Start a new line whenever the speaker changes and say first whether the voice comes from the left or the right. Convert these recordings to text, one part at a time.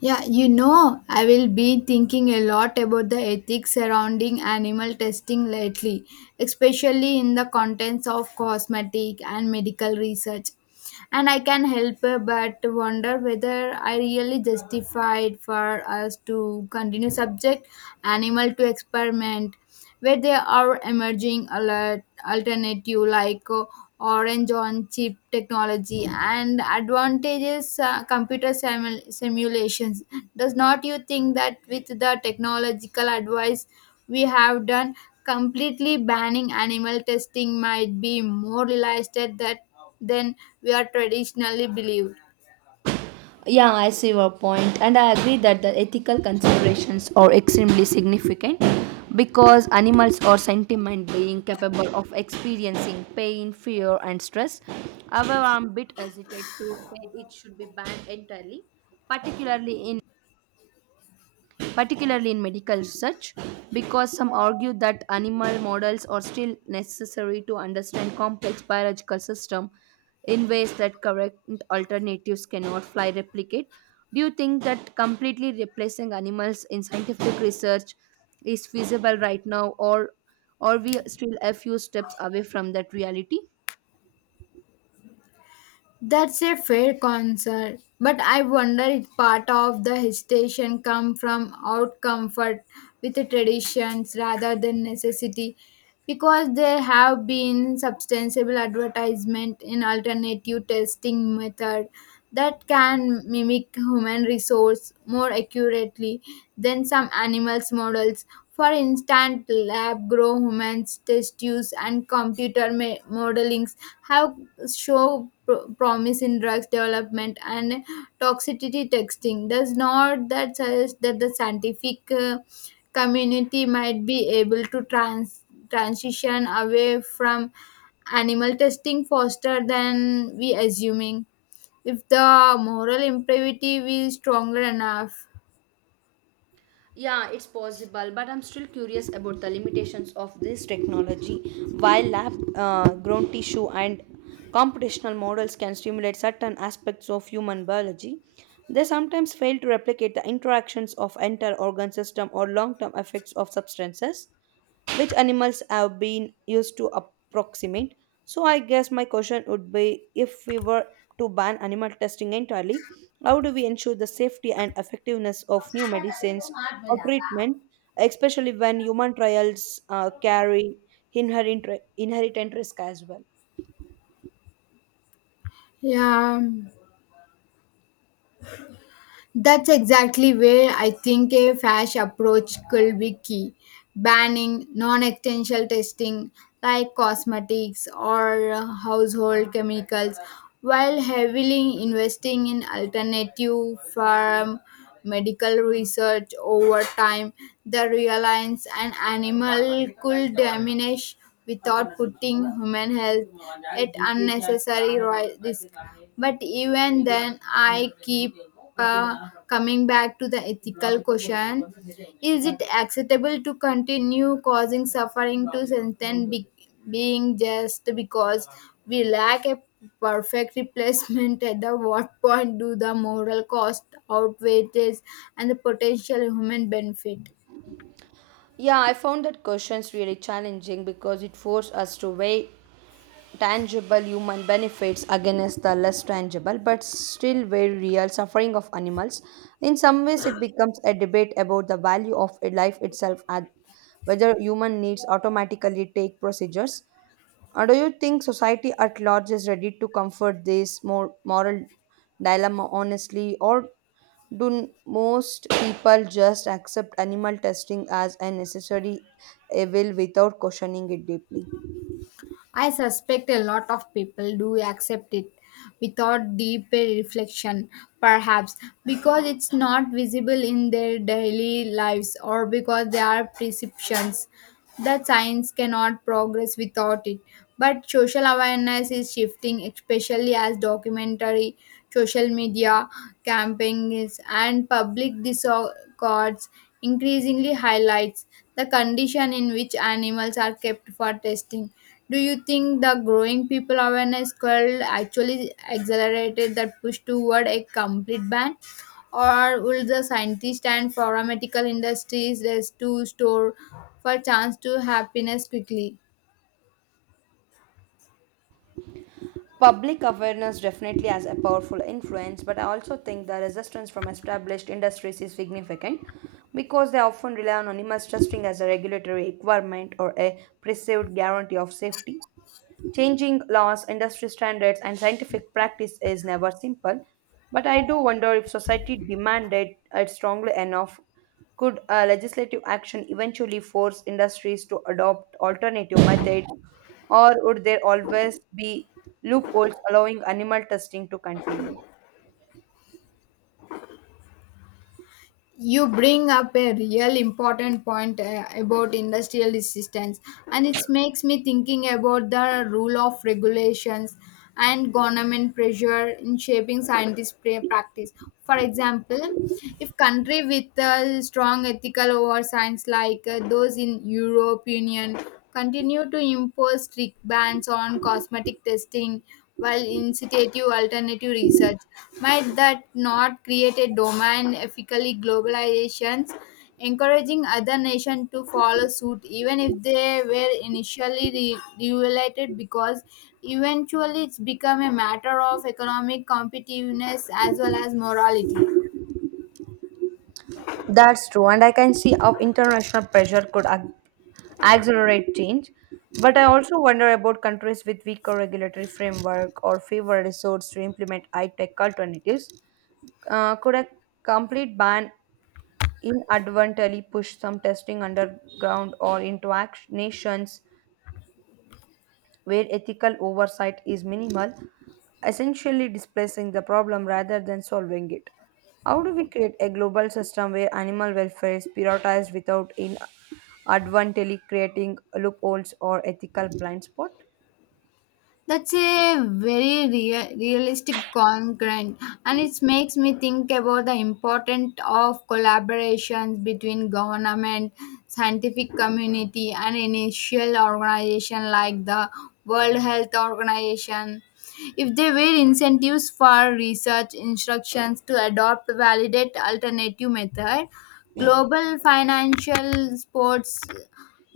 left: Yeah, you know, I will be thinking a lot about the ethics surrounding animal testing lately, especially in the contents of cosmetic and medical research. And I can help but wonder whether I really justified for us to continue subject animal to experiment where there are emerging alert alternative like orange on chip technology and advantages computer simulations. Does not you think that with the technological advice we have done, completely banning animal testing might be more realistic that than we are traditionally believed?
right: Yeah, I see your point, and I agree that the ethical considerations are extremely significant because animals are sentient beings capable of experiencing pain, fear, and stress. However, I'm a bit hesitant to say it should be banned entirely, particularly in particularly in medical research, because some argue that animal models are still necessary to understand complex biological systems in ways that current alternatives cannot fly replicate. Do you think that completely replacing animals in scientific research is feasible right now, or are we still a few steps away from that reality?
left: That's a fair concern, but I wonder if part of the hesitation come from out comfort with the traditions rather than necessity, because there have been substantial advertisement in alternative testing method that can mimic human resource more accurately than some animals models. For instance, lab grow humans test use and computer modelings have promise in drugs development and toxicity testing. Does not that suggest that the scientific community might be able to transition away from animal testing faster than we assuming, if the moral imperative is stronger enough?
right: Yeah, it's possible, but I'm still curious about the limitations of this technology. While lab grown tissue and computational models can stimulate certain aspects of human biology, they sometimes fail to replicate the interactions of entire organ system or long term effects of substances which animals have been used to approximate. So I guess my question would be, if we were to ban animal testing entirely, how do we ensure the safety and effectiveness of new medicines or treatment, especially when human trials carry inherent inherent risk as well?
left: Yeah, that's exactly where I think a fash approach could be key: banning non-essential testing like cosmetics or household chemicals while heavily investing in alternative farm medical research. Over time, the reliance on animal could diminish without putting human health at unnecessary risk. But even then, I keep uh, coming back to the ethical question. Is it acceptable to continue causing suffering to sentient being just because we lack a perfect replacement? At the what point do the moral cost outweigh this and the potential human benefit?
right: Yeah, I found that questions really challenging because it forced us to weigh tangible human benefits against the less tangible but still very real suffering of animals. In some ways, it becomes a debate about the value of a life itself and whether human needs automatically take procedures. Or do you think society at large is ready to comfort this more moral dilemma honestly, or most people just accept animal testing as a necessary evil without questioning it deeply?
left: I suspect a lot of people do accept it without deeper reflection, perhaps because it's not visible in their daily lives, or because there are perceptions that science cannot progress without it. But social awareness is shifting, especially as documentary, social media campaigns, and public discourse increasingly highlights the condition in which animals are kept for testing. Do you think the growing people awareness could actually accelerated that push toward a complete ban? Or will the scientists and pharmaceutical industries rest to store for chance to happiness quickly?
right: Public awareness definitely has a powerful influence, but I also think the resistance from established industries is significant because they often rely on anonymous testing as a regulatory requirement or a perceived guarantee of safety. Changing laws, industry standards, and scientific practice is never simple, but I do wonder if society demanded it strongly enough. Could legislative action eventually force industries to adopt alternative methods, or would there always be loopholes allowing animal testing to continue?
left: You bring up a real important point about industrial resistance, and it makes me thinking about the rule of regulations and government pressure in shaping scientist practice. For example, if country with a strong ethical over science like those in Europe Union continue to impose strict bans on cosmetic testing while incitative alternative research, might that not create a domain ethically globalizations, encouraging other nations to follow suit even if they were initially regulated? Because eventually it's become a matter of economic competitiveness as well as morality.
right: That's true, and I can see how international pressure could accelerate change. But I also wonder about countries with weaker regulatory framework or fewer resources to implement high tech alternatives. Could a complete ban inadvertently push some testing underground or into nations where ethical oversight is minimal, essentially displacing the problem rather than solving it? How do we create a global system where animal welfare is prioritized without inadvertently creating loopholes or ethical blind spots?
left: That's a very realistic concern, and it makes me think about the importance of collaborations between government, scientific community, and initial organization like the World Health Organization. If there were incentives for research instructions to adopt validate alternative method, global financial sports,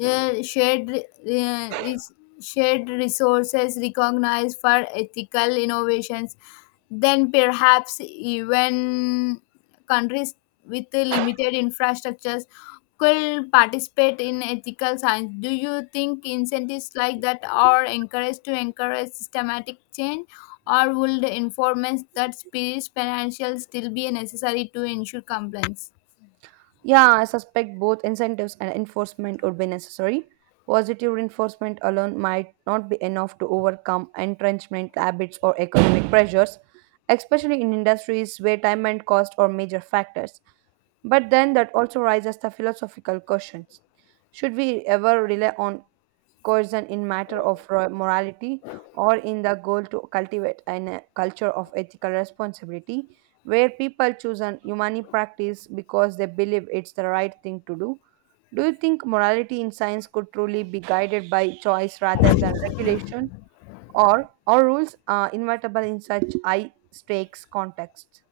left: uh, shared uh, res- shared resources recognized for ethical innovations, then perhaps even countries with limited infrastructures could participate in ethical science. Do you think incentives like that are encouraged to encourage systematic change, or would the informants that spirit financial still be necessary to ensure compliance?
right: Yeah, I suspect both incentives and enforcement would be necessary. Positive reinforcement alone might not be enough to overcome entrenchment habits or economic pressures, especially in industries where time and cost are major factors. But then that also raises the philosophical questions. Should we ever rely on coercion in matter of morality, or in the goal to cultivate a culture of ethical responsibility where people choose an humane practice because they believe it's the right thing to do? Do you think morality in science could truly be guided by choice rather than regulation, or rules inevitable in such high stakes contexts?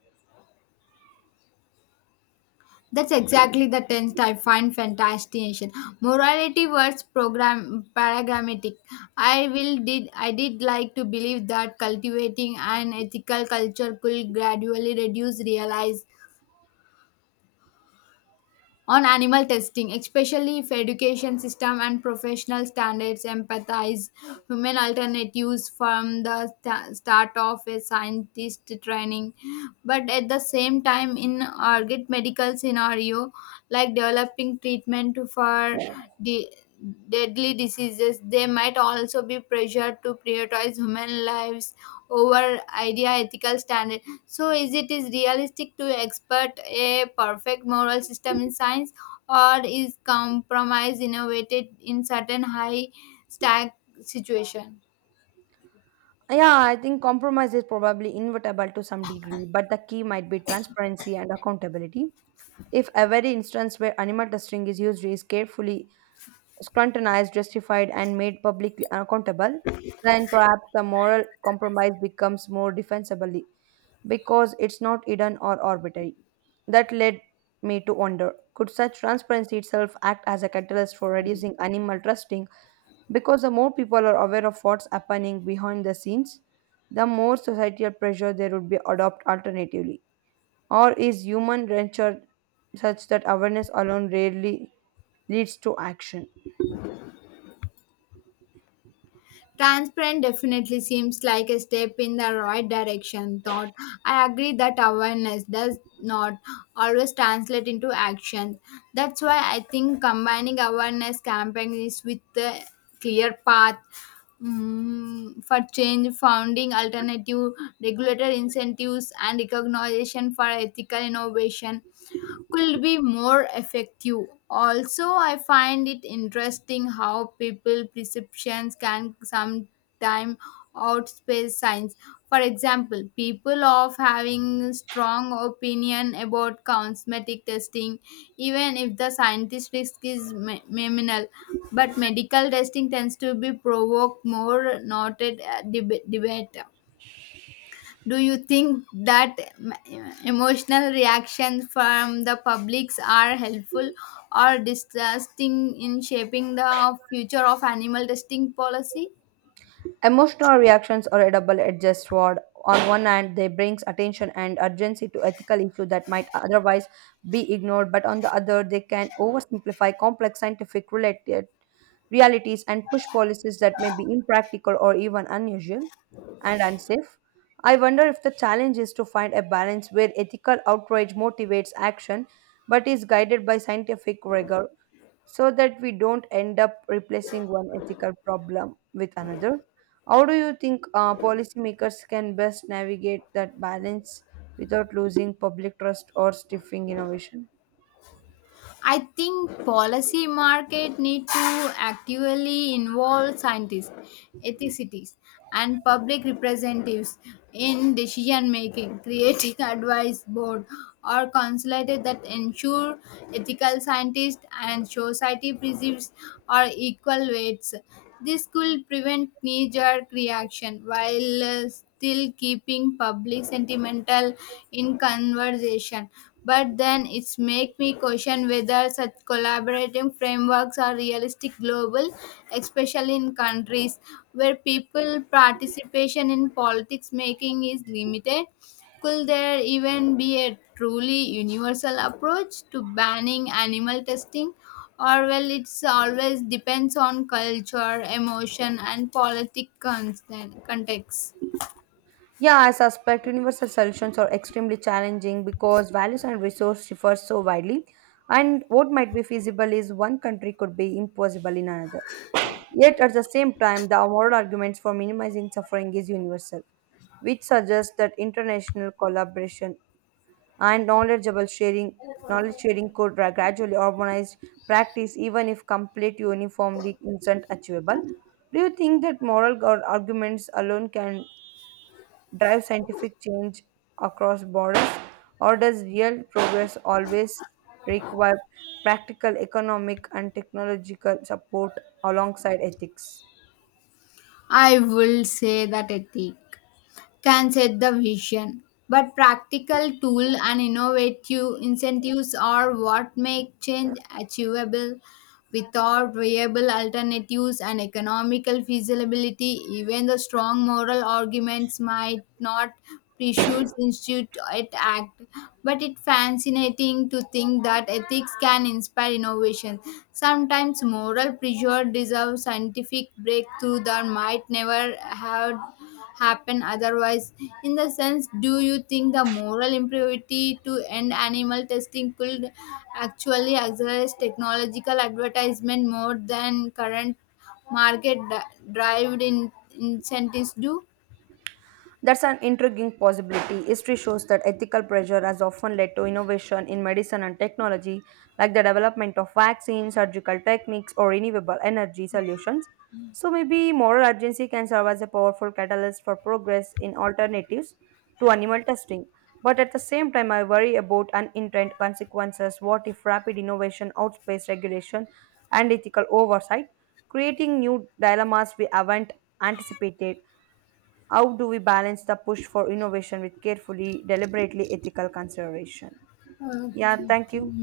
left: That's exactly the tense I find fascination. Morality was program paradigmatic. I will did like to believe that cultivating an ethical culture could gradually reduce realize on animal testing, especially if education system and professional standards empathize human alternatives from the start of a scientist training. But at the same time, in urgent medical scenario like developing treatment for the deadly diseases, they might also be pressured to prioritize human lives over idea ethical standard. So is it is realistic to expect a perfect moral system in science, or is compromise innovated in certain high stack situation?
right: Yeah, I think compromise is probably inevitable to some degree, but the key might be transparency and accountability. If every instance where animal testing is used is carefully scrutinized, justified, and made publicly accountable, then perhaps the moral compromise becomes more defensibly because it's not hidden or arbitrary. That led me to wonder, could such transparency itself act as a catalyst for reducing animal testing, because the more people are aware of what's happening behind the scenes, the more societal pressure there would be adopt alternatively? Or is human nature such that awareness alone rarely leads to action?
left: Transparent definitely seems like a step in the right direction, thought. I agree that awareness does not always translate into action. That's why I think combining awareness campaigns with the clear path for change, founding alternative regulator incentives, and recognition for ethical innovation could be more effective. Also, I find it interesting how people perceptions can sometimes outpace science. For example, people of having strong opinion about cosmetic testing, even if the scientist risk is minimal. But medical testing tends to be provoked more noted debate. Do you think that emotional reactions from the publics are helpful or distrusting in shaping the future of animal testing policy?
right: Emotional reactions are a double-edged sword. On one hand, they brings attention and urgency to ethical issues that might otherwise be ignored, but on the other, they can oversimplify complex scientific related realities and push policies that may be impractical or even unusual and unsafe. I wonder if the challenge is to find a balance where ethical outrage motivates action but is guided by scientific rigor, so that we don't end up replacing one ethical problem with another. How do you think policymakers can best navigate that balance without losing public trust or stifling innovation?
left: I think policy market need to actively involve scientists, ethicities, and public representatives in decision making, creating advice board or consulate that ensure ethical scientists and society perceives or equal weights. This could prevent knee-jerk reaction while still keeping public sentimental in conversation. But then it's make me question whether such collaborating frameworks are realistic global, especially in countries where people participation in politics making is limited. Could there even be a truly universal approach to banning animal testing? Or well, it's always depends on culture, emotion and context.
right: Yeah, I suspect universal solutions are extremely challenging because values and resources differ so widely, and what might be feasible is one country could be impossible in another. Yet at the same time, the moral arguments for minimizing suffering is universal, which suggests that international collaboration and knowledge sharing could gradually organize practice even if complete uniformly isn't achievable. Do you think that moral arguments alone can drive scientific change across borders, or does real progress always require practical economic and technological support alongside ethics?
left: I will say that ethic. Can set the vision, but practical tools and innovative incentives are what make change achievable. Without viable alternatives and economical feasibility, even the strong moral arguments might not pursue institute it act. But it's fascinating to think that ethics can inspire innovation. Sometimes moral pressure deserves scientific breakthrough that might never have happen otherwise. In the sense, do you think the moral impurity to end animal testing could actually accelerate technological advertisement more than current market driven in incentives do?
right: That's an intriguing possibility. History shows that ethical pressure has often led to innovation in medicine and technology, like the development of vaccines, surgical techniques, or renewable energy solutions. So maybe moral urgency can serve as a powerful catalyst for progress in alternatives to animal testing. But at the same time, I worry about unintended consequences. What if rapid innovation outpaces regulation and ethical oversight, creating new dilemmas we haven't anticipated? How do we balance the push for innovation with carefully, deliberately ethical consideration? Yeah, thank you.